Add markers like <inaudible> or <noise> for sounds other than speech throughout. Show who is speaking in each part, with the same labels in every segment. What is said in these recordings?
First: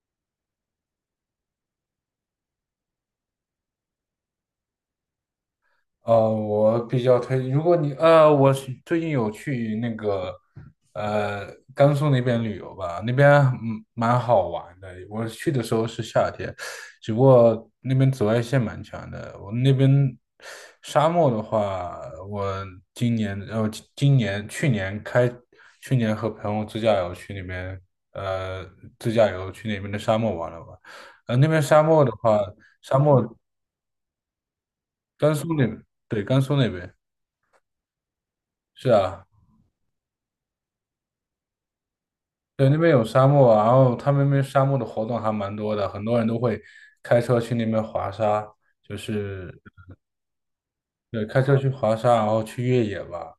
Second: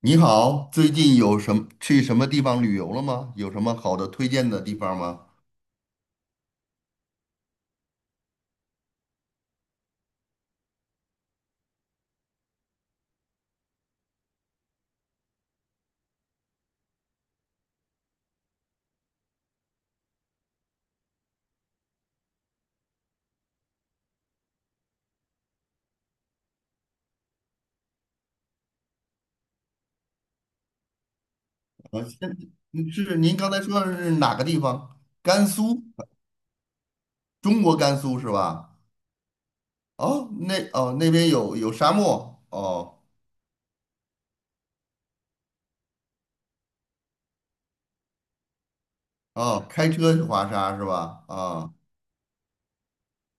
Speaker 1: 你好，最近有什么去什么地方旅游了吗？有什么好的推荐的地方吗？
Speaker 2: 我比较推，如果你我是最近有去那个呃甘肃那边旅游吧，那边蛮好玩的。我去的时候是夏天，只不过那边紫外线蛮强的。我那边沙漠的话，我今年呃今今年去年开去年和朋友自驾游去那边呃自驾游去那边的沙漠玩了玩。那边沙
Speaker 1: 啊，
Speaker 2: 漠的话，沙
Speaker 1: 是
Speaker 2: 漠
Speaker 1: 您刚才说的是哪个地方？
Speaker 2: 甘
Speaker 1: 甘
Speaker 2: 肃那
Speaker 1: 肃，
Speaker 2: 对甘肃那边。
Speaker 1: 中国甘肃是吧？
Speaker 2: 是啊。
Speaker 1: 哦，那边有沙漠
Speaker 2: 对，那边
Speaker 1: 哦。
Speaker 2: 有沙漠啊，然后他们那边沙漠的活动还蛮多的，很多人都会开车去那边滑沙。就是
Speaker 1: 哦，开车去滑沙是吧？
Speaker 2: 对，开车去
Speaker 1: 啊
Speaker 2: 滑沙，然后去越野吧，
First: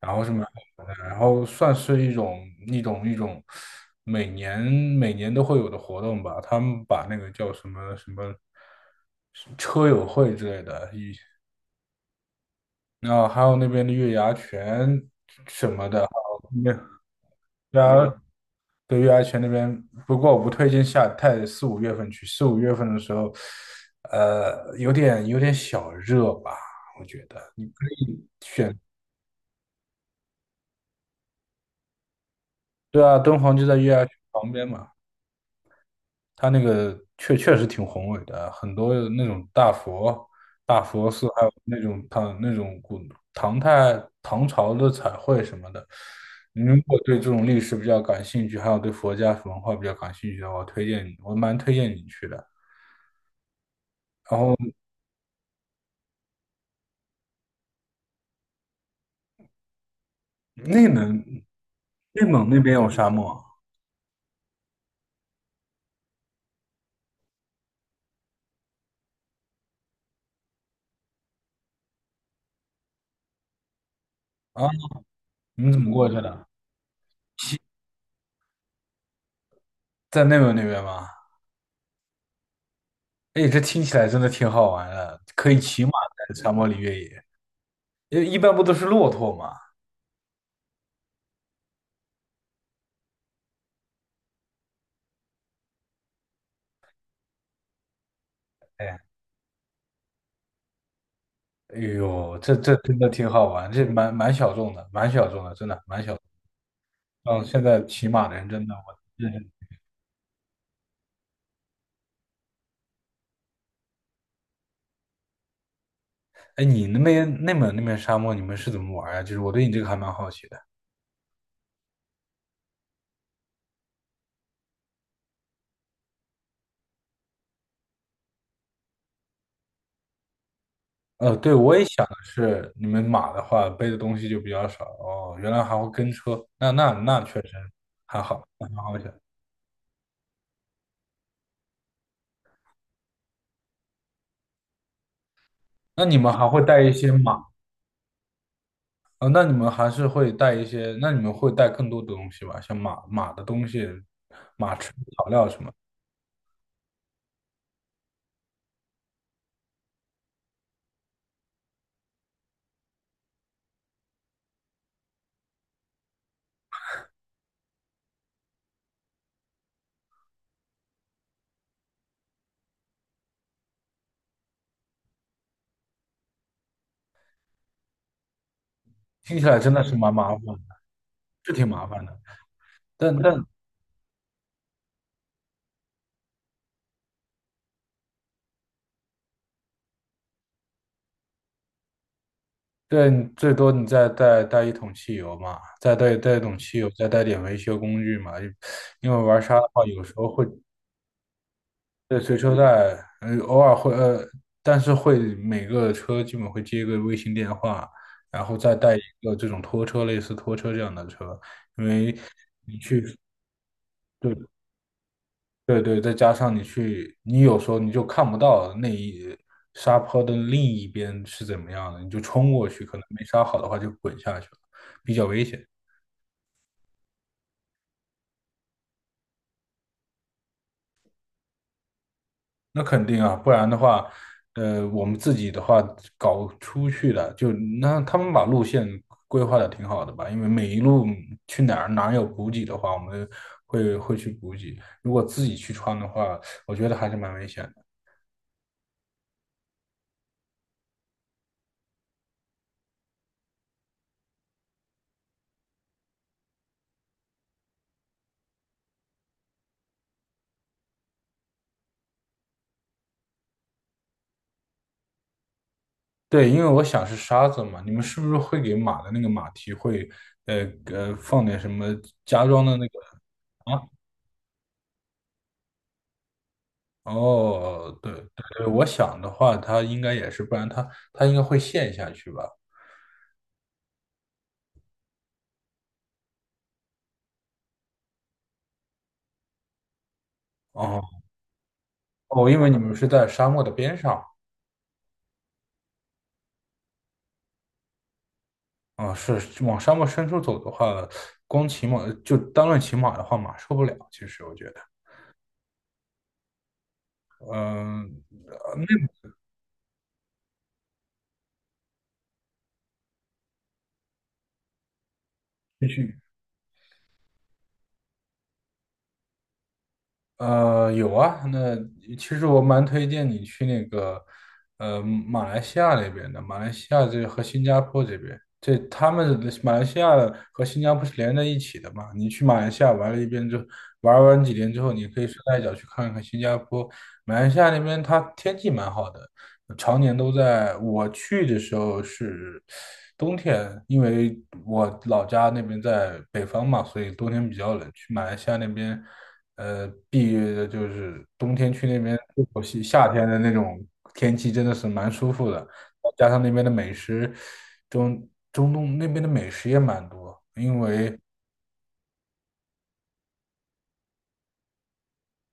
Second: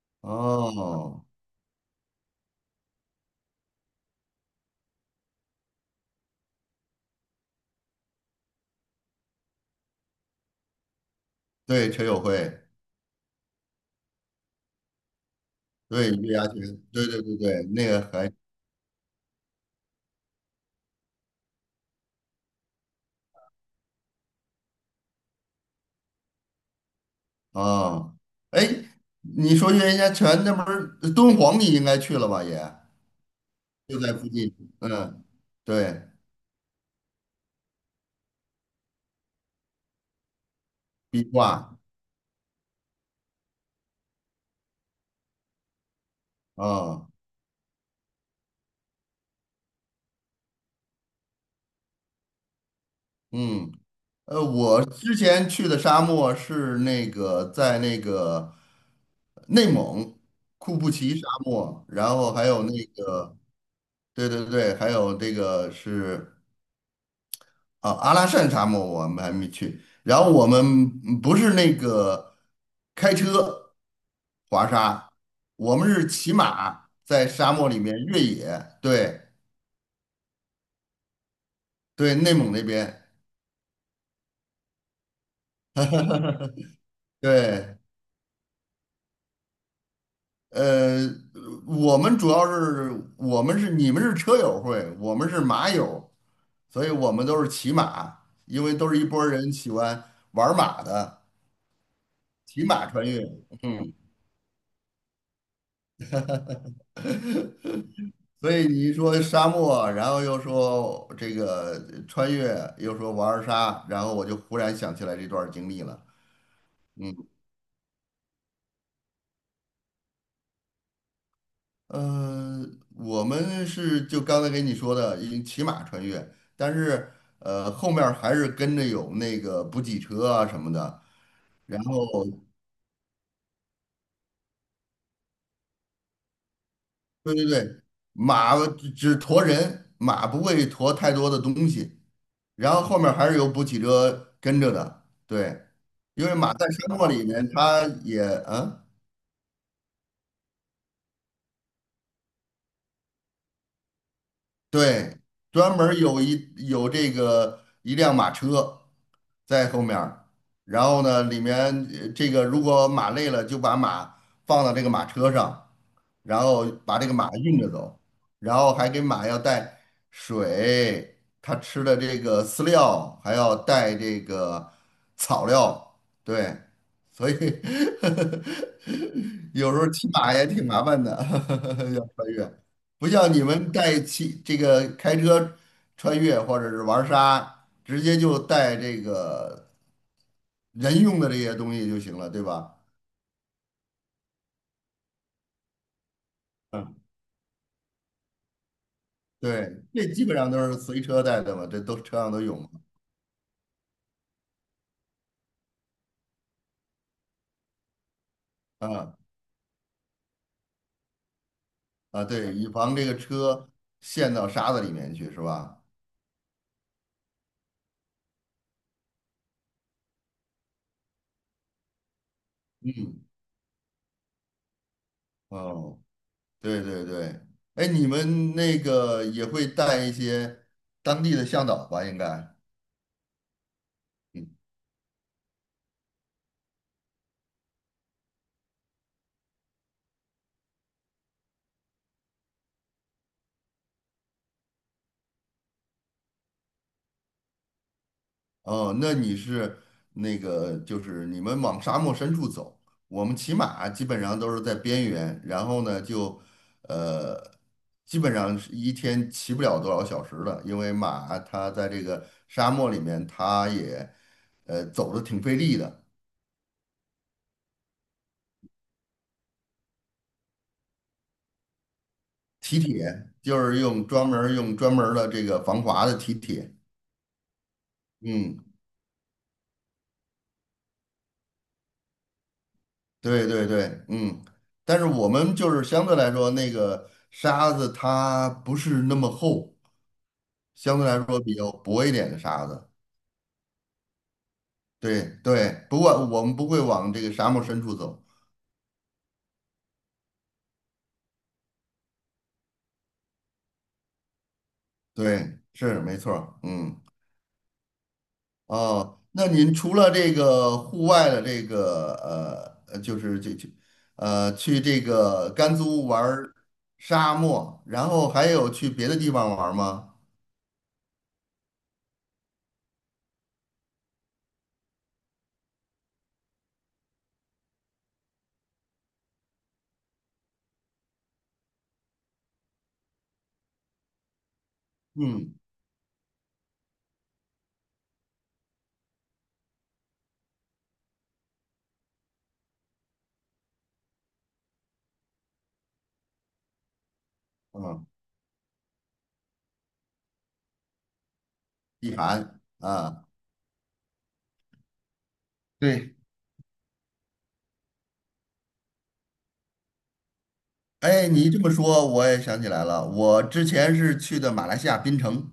Speaker 2: 然后是蛮好玩的，然
Speaker 1: 哦，
Speaker 2: 后算是一种每年每年都会有的活动吧，他们把那个叫什么什么车友会之类的。
Speaker 1: 对，车友会，
Speaker 2: 然后还有那边的月牙泉什么的，然
Speaker 1: 对月
Speaker 2: 后。
Speaker 1: 牙泉，
Speaker 2: 那边
Speaker 1: 对对对对，
Speaker 2: 对
Speaker 1: 那个
Speaker 2: 啊，
Speaker 1: 还
Speaker 2: 对月牙泉那边。不过我不推荐下太四五月份去，四五月份的时候，有点小热吧，我觉得。
Speaker 1: 啊，哦。哎，
Speaker 2: 选，
Speaker 1: 你说月牙泉那不是敦煌，你应该去了吧也？
Speaker 2: 对啊，敦煌就在月
Speaker 1: 就
Speaker 2: 牙泉
Speaker 1: 在附
Speaker 2: 旁
Speaker 1: 近，
Speaker 2: 边嘛。
Speaker 1: 嗯，对，
Speaker 2: 它那个确实挺宏伟的，很多那种大佛、大佛寺，
Speaker 1: 壁
Speaker 2: 还有
Speaker 1: 画，
Speaker 2: 那种唐那种古唐代唐朝的彩绘什么的。你如果
Speaker 1: 啊，
Speaker 2: 对这种历史比较感兴趣，还有对佛家文化比较感兴趣的话，我蛮推荐你去的。
Speaker 1: 嗯。
Speaker 2: 然后。
Speaker 1: 我之前去的沙漠是那个在那个内蒙库
Speaker 2: 内
Speaker 1: 布齐
Speaker 2: 蒙，
Speaker 1: 沙漠，然
Speaker 2: 内
Speaker 1: 后还
Speaker 2: 蒙那
Speaker 1: 有
Speaker 2: 边
Speaker 1: 那
Speaker 2: 有沙
Speaker 1: 个，
Speaker 2: 漠
Speaker 1: 对对对，还有这个是阿拉善沙漠，我们还没去。然后我们不是那个开车
Speaker 2: 啊？
Speaker 1: 滑沙，
Speaker 2: 你们
Speaker 1: 我
Speaker 2: 怎
Speaker 1: 们
Speaker 2: 么
Speaker 1: 是
Speaker 2: 过去
Speaker 1: 骑
Speaker 2: 的？
Speaker 1: 马在沙漠里面越野，对。
Speaker 2: 在内蒙那边吗？
Speaker 1: 对，内蒙那边。
Speaker 2: 哎，这听起来真的挺好玩的，可以骑马在沙漠里越野。
Speaker 1: 对，
Speaker 2: 因为一般不都是骆驼吗？
Speaker 1: 呃，我们主要是我们是你们是车友会，我们是马友，所以我们都是骑马，因为都
Speaker 2: 哎，
Speaker 1: 是一拨儿人喜欢玩儿马的，
Speaker 2: 哎呦，这
Speaker 1: 骑
Speaker 2: 这
Speaker 1: 马
Speaker 2: 真
Speaker 1: 穿
Speaker 2: 的
Speaker 1: 越。
Speaker 2: 挺好玩，这
Speaker 1: 嗯，
Speaker 2: 蛮小众的，蛮小众的，真的蛮小众。嗯，哦，现在骑马的
Speaker 1: <laughs>
Speaker 2: 人
Speaker 1: 所
Speaker 2: 真
Speaker 1: 以
Speaker 2: 的
Speaker 1: 你一
Speaker 2: 我
Speaker 1: 说
Speaker 2: 认
Speaker 1: 沙
Speaker 2: 识。
Speaker 1: 漠，然后又说这个穿越，又说玩儿沙，然后我就忽然想起来这段儿经历了。
Speaker 2: 哎，你那边内蒙那边沙漠，你们是怎么玩呀？就是我对你这个还蛮好奇的。
Speaker 1: 呃，我们是就刚才给你说的，已经骑马穿越，但是后面儿还是跟着有那个补给车啊什么的。
Speaker 2: 对，我
Speaker 1: 然
Speaker 2: 也想的
Speaker 1: 后，
Speaker 2: 是，你们马的话背的东西就比较少哦。原来还会跟车，那
Speaker 1: 对
Speaker 2: 确
Speaker 1: 对
Speaker 2: 实
Speaker 1: 对，
Speaker 2: 还好，
Speaker 1: 马
Speaker 2: 那蛮
Speaker 1: 只
Speaker 2: 好想。
Speaker 1: 只驮人，马不会驮太多的东西。然后后面儿还是有补给车跟着的，对，
Speaker 2: 那你
Speaker 1: 因
Speaker 2: 们
Speaker 1: 为
Speaker 2: 还
Speaker 1: 马
Speaker 2: 会
Speaker 1: 在
Speaker 2: 带一
Speaker 1: 沙漠
Speaker 2: 些
Speaker 1: 里
Speaker 2: 马？
Speaker 1: 面，它也嗯。
Speaker 2: 那你们还是会带一些，那你们会带更多的东西吧？像马的东西，马吃的
Speaker 1: 对，
Speaker 2: 草料什么，
Speaker 1: 专门儿有这个一辆马车在后面儿，然后呢，里面这个如果马累了，就把马放到这个马车上，然后把这个马运着走，然后还给马要带水，它吃的这个饲料，还要带这个草料，对，所以
Speaker 2: 听起
Speaker 1: <laughs>
Speaker 2: 来真
Speaker 1: 有时
Speaker 2: 的
Speaker 1: 候
Speaker 2: 是
Speaker 1: 骑
Speaker 2: 蛮麻
Speaker 1: 马
Speaker 2: 烦
Speaker 1: 也
Speaker 2: 的，
Speaker 1: 挺麻烦的，
Speaker 2: 是挺麻
Speaker 1: <laughs> 要
Speaker 2: 烦的。
Speaker 1: 穿越。不
Speaker 2: 但
Speaker 1: 像你
Speaker 2: 但
Speaker 1: 们这个开车穿越或者是玩沙，直接就带这个人用的这些东西就行了，对吧？
Speaker 2: 对，你最多你再带一桶汽油嘛，再带一桶汽油，
Speaker 1: 嗯，
Speaker 2: 再带点维修工具嘛。因为玩沙的
Speaker 1: 对，
Speaker 2: 话，有
Speaker 1: 这
Speaker 2: 时
Speaker 1: 基
Speaker 2: 候
Speaker 1: 本
Speaker 2: 会。
Speaker 1: 上都是随车带的嘛，这都车
Speaker 2: 对，
Speaker 1: 上
Speaker 2: 随
Speaker 1: 都
Speaker 2: 车
Speaker 1: 有嘛。
Speaker 2: 带，偶尔会，但是会每个车基本会接一个卫星电话，然后再带一
Speaker 1: 嗯，
Speaker 2: 个这种拖车，类似拖车这样的车，因为，
Speaker 1: 啊，对，以防这个车陷到
Speaker 2: 对
Speaker 1: 沙子里面去，是吧？
Speaker 2: 对对，再加上你去，你有时候你就看不到那一沙坡的另一边是怎么样的，你就冲过去，可能没
Speaker 1: 嗯，
Speaker 2: 刹好的话就滚下去了，比较危险。
Speaker 1: 哦，对对对，哎，你们那个也会带一些当地的向导吧？应该，
Speaker 2: 那肯定啊，不然的话，
Speaker 1: 嗯。
Speaker 2: 我们自己的话搞出去的，那他们把路线规划的挺好的吧？因为每一路去哪儿哪儿有补给的话，我们会去补给。如果自己去穿的话，我觉得还是蛮危险的。
Speaker 1: 哦，那你是那个，就是你们往沙漠深处走，我们骑马基本上都是在边缘，然后呢就，呃，基本上是一天骑不了多少小时了，因为马它在这个沙漠里面，它也，走的挺费力的，
Speaker 2: 对，因为我想是沙子嘛，你们是不是会给马的那个马蹄会，呃放点什么加装的
Speaker 1: 蹄
Speaker 2: 那个？
Speaker 1: 铁就是
Speaker 2: 啊？
Speaker 1: 用专门儿的这个防滑的蹄铁。
Speaker 2: 哦，对对
Speaker 1: 嗯，
Speaker 2: 对，我想的话，它应该也是，不然它应该会陷下去吧？
Speaker 1: 对对对，嗯，但是我们就是相对来说，那个沙子它不是那么厚，相对来
Speaker 2: 哦。
Speaker 1: 说比较薄一点的
Speaker 2: 哦，因
Speaker 1: 沙
Speaker 2: 为你
Speaker 1: 子。
Speaker 2: 们是在沙漠的边上。
Speaker 1: 对对，不过我们不会往这个沙漠深处走。
Speaker 2: 啊，是往沙漠深处走的话，光骑马就单论骑马的话，马受不了，其实我觉得。
Speaker 1: 对，是没错儿。嗯，
Speaker 2: 嗯，
Speaker 1: 哦，那您除了这个户外的这个就是去这个甘
Speaker 2: 继
Speaker 1: 肃
Speaker 2: 续。
Speaker 1: 玩儿沙漠，然后还有去别的地方玩儿吗？
Speaker 2: 有啊，那其实我蛮推荐你去那个，马来西亚那边的，马来西亚这和新加坡这边，这他们马来西亚和新加坡是连在一起的嘛？你去马来西亚玩了一遍之后，玩完几天之后，你可以顺
Speaker 1: 嗯
Speaker 2: 带脚去看看新加坡。马来西亚那边它天气蛮好的，常年都在。我去的时候是冬天，因为我老家那边在北方嘛，所以冬天比较冷。
Speaker 1: 嗯，
Speaker 2: 去马来西亚那边。避雨的就是冬天去那边，
Speaker 1: 避寒
Speaker 2: 夏天
Speaker 1: 啊，
Speaker 2: 的那种天气真的是蛮舒服的，
Speaker 1: 对。
Speaker 2: 加上那边的美食，中东那边的美食也蛮多。因为
Speaker 1: 哎，你这么说，我也想起来了，我之前是去的马来西亚槟城。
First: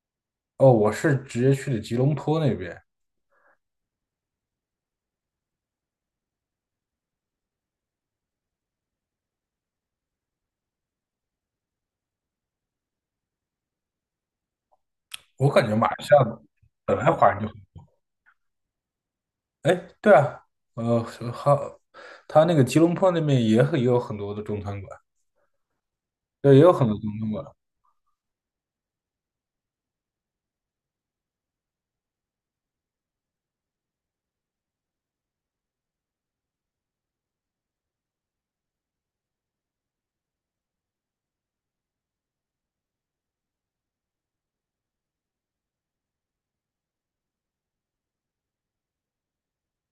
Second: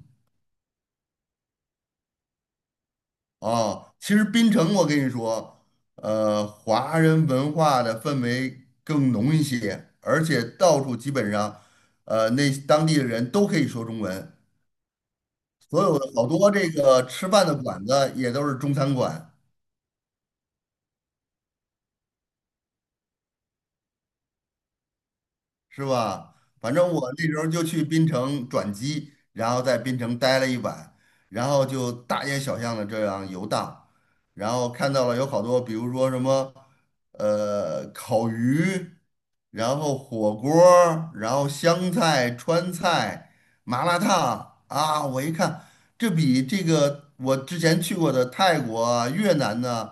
Speaker 2: 哦，我是直接去的吉隆坡那边。
Speaker 1: 哦，其实槟城，我跟你说，华人文化的氛围更浓一些，而且到处基本上，那当地的人都可以说中文，
Speaker 2: 我感觉
Speaker 1: 所
Speaker 2: 马来
Speaker 1: 有的
Speaker 2: 西亚
Speaker 1: 好多这
Speaker 2: 本
Speaker 1: 个
Speaker 2: 来
Speaker 1: 吃
Speaker 2: 华人
Speaker 1: 饭
Speaker 2: 就很，
Speaker 1: 的馆子也都是中餐馆。
Speaker 2: 哎，对啊，呃，好，他那个吉隆坡那边也也有很多的中餐馆，
Speaker 1: 是吧？
Speaker 2: 对，也有
Speaker 1: 反
Speaker 2: 很
Speaker 1: 正
Speaker 2: 多中
Speaker 1: 我那
Speaker 2: 餐
Speaker 1: 时
Speaker 2: 馆。
Speaker 1: 候就去槟城转机，然后在槟城待了一晚，然后就大街小巷的这样游荡，然后看到了有好多，比如说什么，烤鱼，然后火锅儿，然后湘菜、川菜、麻辣烫啊，我一看，这比这个我之前去过的泰国啊越南呢、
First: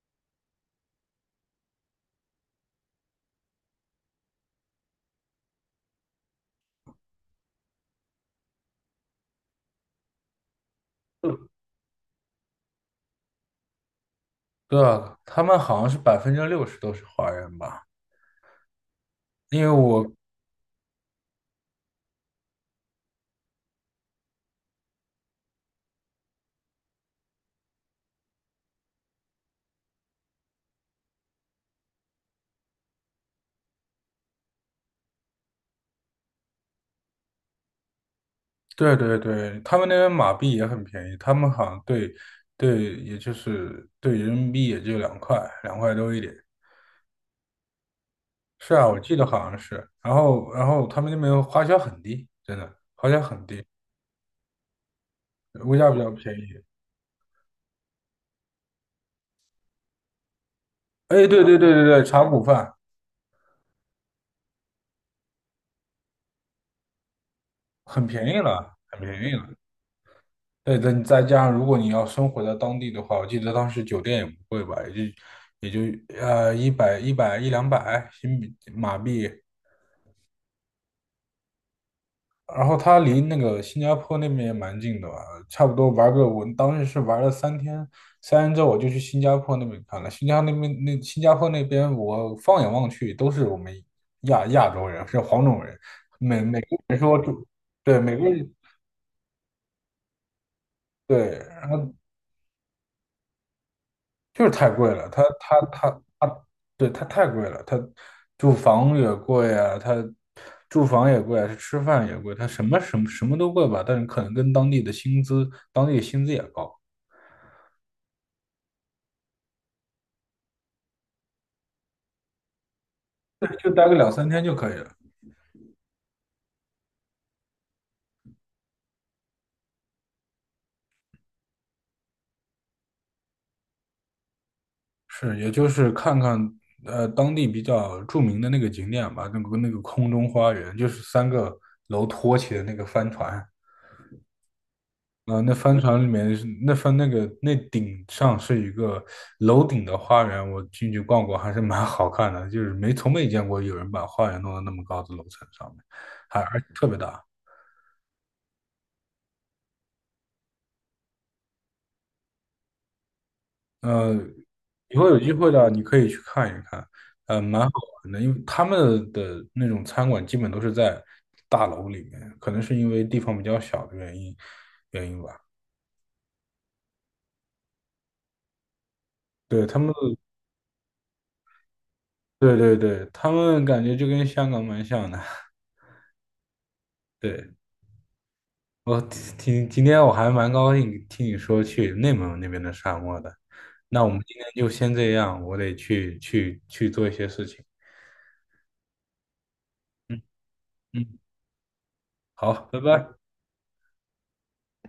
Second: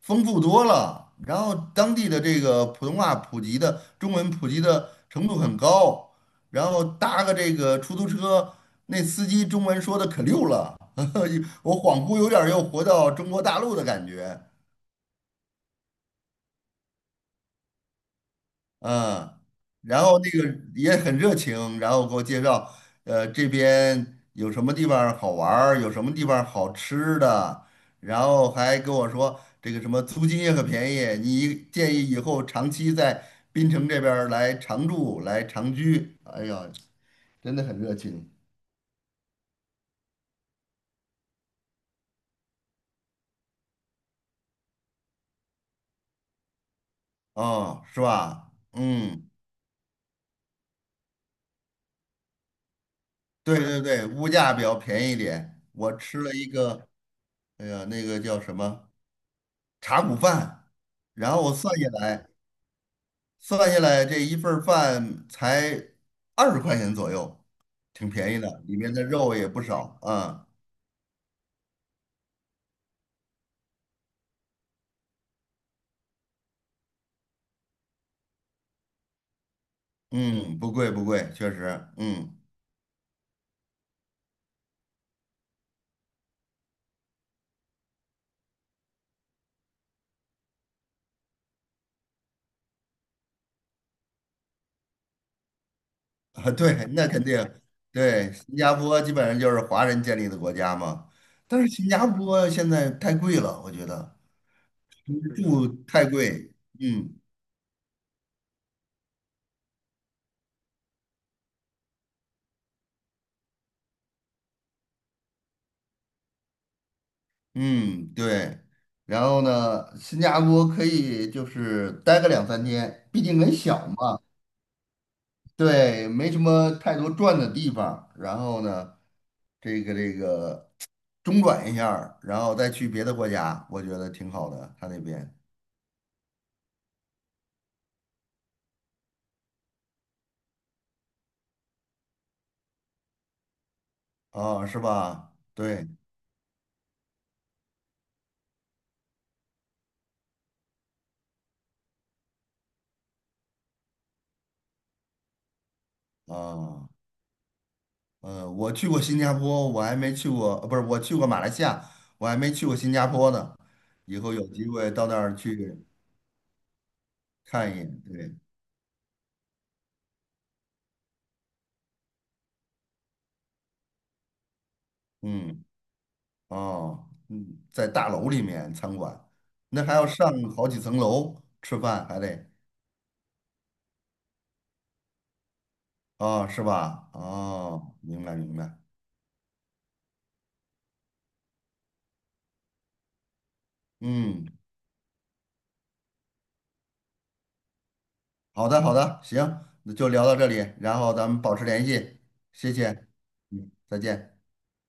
Speaker 1: 丰富多了。然后当地的这个普通话普及的中文普及的程度很高，然后搭个这个出租车，那司机中文说的可溜了，<laughs> 我恍惚有点儿又回到中国大陆的感觉。
Speaker 2: 对啊，他们好像是60%都是华人吧。
Speaker 1: 嗯，
Speaker 2: 因为
Speaker 1: 然
Speaker 2: 我
Speaker 1: 后那个也很热情，然后给我介绍，这边有什么地方儿好玩儿，有什么地方儿好吃的，然后还跟我说这个什么租金也很便宜，你建议以后长期在滨城这边儿来常住，来长居。哎呀，真的很热情。
Speaker 2: 对对对，他们那边马币也很便宜，他们好像对，也就是对人民币也就两块，2块多一点。
Speaker 1: 哦，是吧？
Speaker 2: 是啊，我记得
Speaker 1: 嗯，
Speaker 2: 好像是。然后他们那边花销很低，真的花销很
Speaker 1: 对
Speaker 2: 低，
Speaker 1: 对对，物价比较便宜一点。
Speaker 2: 物价
Speaker 1: 我
Speaker 2: 比较
Speaker 1: 吃了
Speaker 2: 便
Speaker 1: 一
Speaker 2: 宜。
Speaker 1: 个，哎呀，那个叫什么茶骨饭，
Speaker 2: 哎，
Speaker 1: 然后
Speaker 2: 对
Speaker 1: 我
Speaker 2: 对对
Speaker 1: 算
Speaker 2: 对
Speaker 1: 下
Speaker 2: 对，茶
Speaker 1: 来。
Speaker 2: 谷饭
Speaker 1: 算下来这一份儿饭才20块钱左右，
Speaker 2: 很
Speaker 1: 挺
Speaker 2: 便宜
Speaker 1: 便宜的，里
Speaker 2: 了，
Speaker 1: 面
Speaker 2: 很
Speaker 1: 的
Speaker 2: 便宜
Speaker 1: 肉也
Speaker 2: 了。
Speaker 1: 不少啊。
Speaker 2: 对，再加上如果你要生活在当地的话，我记得当时酒店也不贵吧，也就一两百新币马币。
Speaker 1: 嗯，不贵不贵，确实，嗯
Speaker 2: 然后他离那个新加坡那边也蛮近的吧，差不多玩个，我当时是玩了三天，三天之后我就去新加坡那边看了。新加坡那边，我放眼望去都是我们亚洲人，是黄种人，
Speaker 1: 啊，<laughs>
Speaker 2: 每个
Speaker 1: 对，
Speaker 2: 人
Speaker 1: 那
Speaker 2: 说，
Speaker 1: 肯
Speaker 2: 就
Speaker 1: 定，
Speaker 2: 对，每个
Speaker 1: 对，
Speaker 2: 人，
Speaker 1: 新加坡基本上就是华人建立的国家嘛，
Speaker 2: 对，
Speaker 1: 但
Speaker 2: 然
Speaker 1: 是新
Speaker 2: 后
Speaker 1: 加坡现在太贵了，我觉得
Speaker 2: 就是太贵了，他他
Speaker 1: 住
Speaker 2: 他
Speaker 1: 太
Speaker 2: 他，
Speaker 1: 贵，
Speaker 2: 对他
Speaker 1: 嗯
Speaker 2: 太贵了，他住房也贵啊，他住房也贵啊，吃饭也贵，他什么都贵吧，但是可能跟当地的薪资，当地的薪资也高。
Speaker 1: 嗯，对。然后呢，新加坡可以就是待个两三天，毕竟很
Speaker 2: 就
Speaker 1: 小
Speaker 2: 待个两
Speaker 1: 嘛。
Speaker 2: 三天就可以了。
Speaker 1: 对，没什么太多转的地方，然后呢，这个中转一下儿，然后再去别的国家，我觉得挺好的。他那边
Speaker 2: 是，也就是看看当地比较著名的那个景点吧，那个空中花园，就是三个楼托起的那个帆船。
Speaker 1: 啊，是吧？
Speaker 2: 那帆
Speaker 1: 对
Speaker 2: 船里面是那顶上是一个楼顶的花园，我进去逛过，还是蛮好看的，就是没从没见过有人把花园弄到那么高的楼层上面，而且特
Speaker 1: 啊，
Speaker 2: 别大。
Speaker 1: 我去过新加坡，我还没去过，呃不是，我去过马来西亚，我还没去过新加坡呢。
Speaker 2: 呃，
Speaker 1: 以后有机会
Speaker 2: 以
Speaker 1: 到
Speaker 2: 后
Speaker 1: 那
Speaker 2: 有机
Speaker 1: 儿
Speaker 2: 会的，
Speaker 1: 去
Speaker 2: 你可以去看一看，蛮
Speaker 1: 看
Speaker 2: 好
Speaker 1: 一眼。
Speaker 2: 玩的，因
Speaker 1: 对，
Speaker 2: 为他们的那种餐馆基本都是在大楼里面，可能是因为地方比较小的原因，原因吧。
Speaker 1: 嗯，哦，嗯，在大楼里面餐馆，
Speaker 2: 对，他
Speaker 1: 那
Speaker 2: 们，
Speaker 1: 还要上好几层楼吃饭，还得。
Speaker 2: 对对对，他们感觉就跟香港蛮像的。
Speaker 1: 哦，是吧？
Speaker 2: 对，
Speaker 1: 哦，明白明白。
Speaker 2: 我今天我还蛮高兴听你说去内蒙那边的沙漠的，那我们今天
Speaker 1: 嗯，
Speaker 2: 就先这样，我得去做一些事情。
Speaker 1: 好的好的，行，那就
Speaker 2: 嗯
Speaker 1: 聊到这里，然后
Speaker 2: 嗯，
Speaker 1: 咱们保持联系，
Speaker 2: 好，
Speaker 1: 谢
Speaker 2: 拜
Speaker 1: 谢。
Speaker 2: 拜。
Speaker 1: 嗯，再见。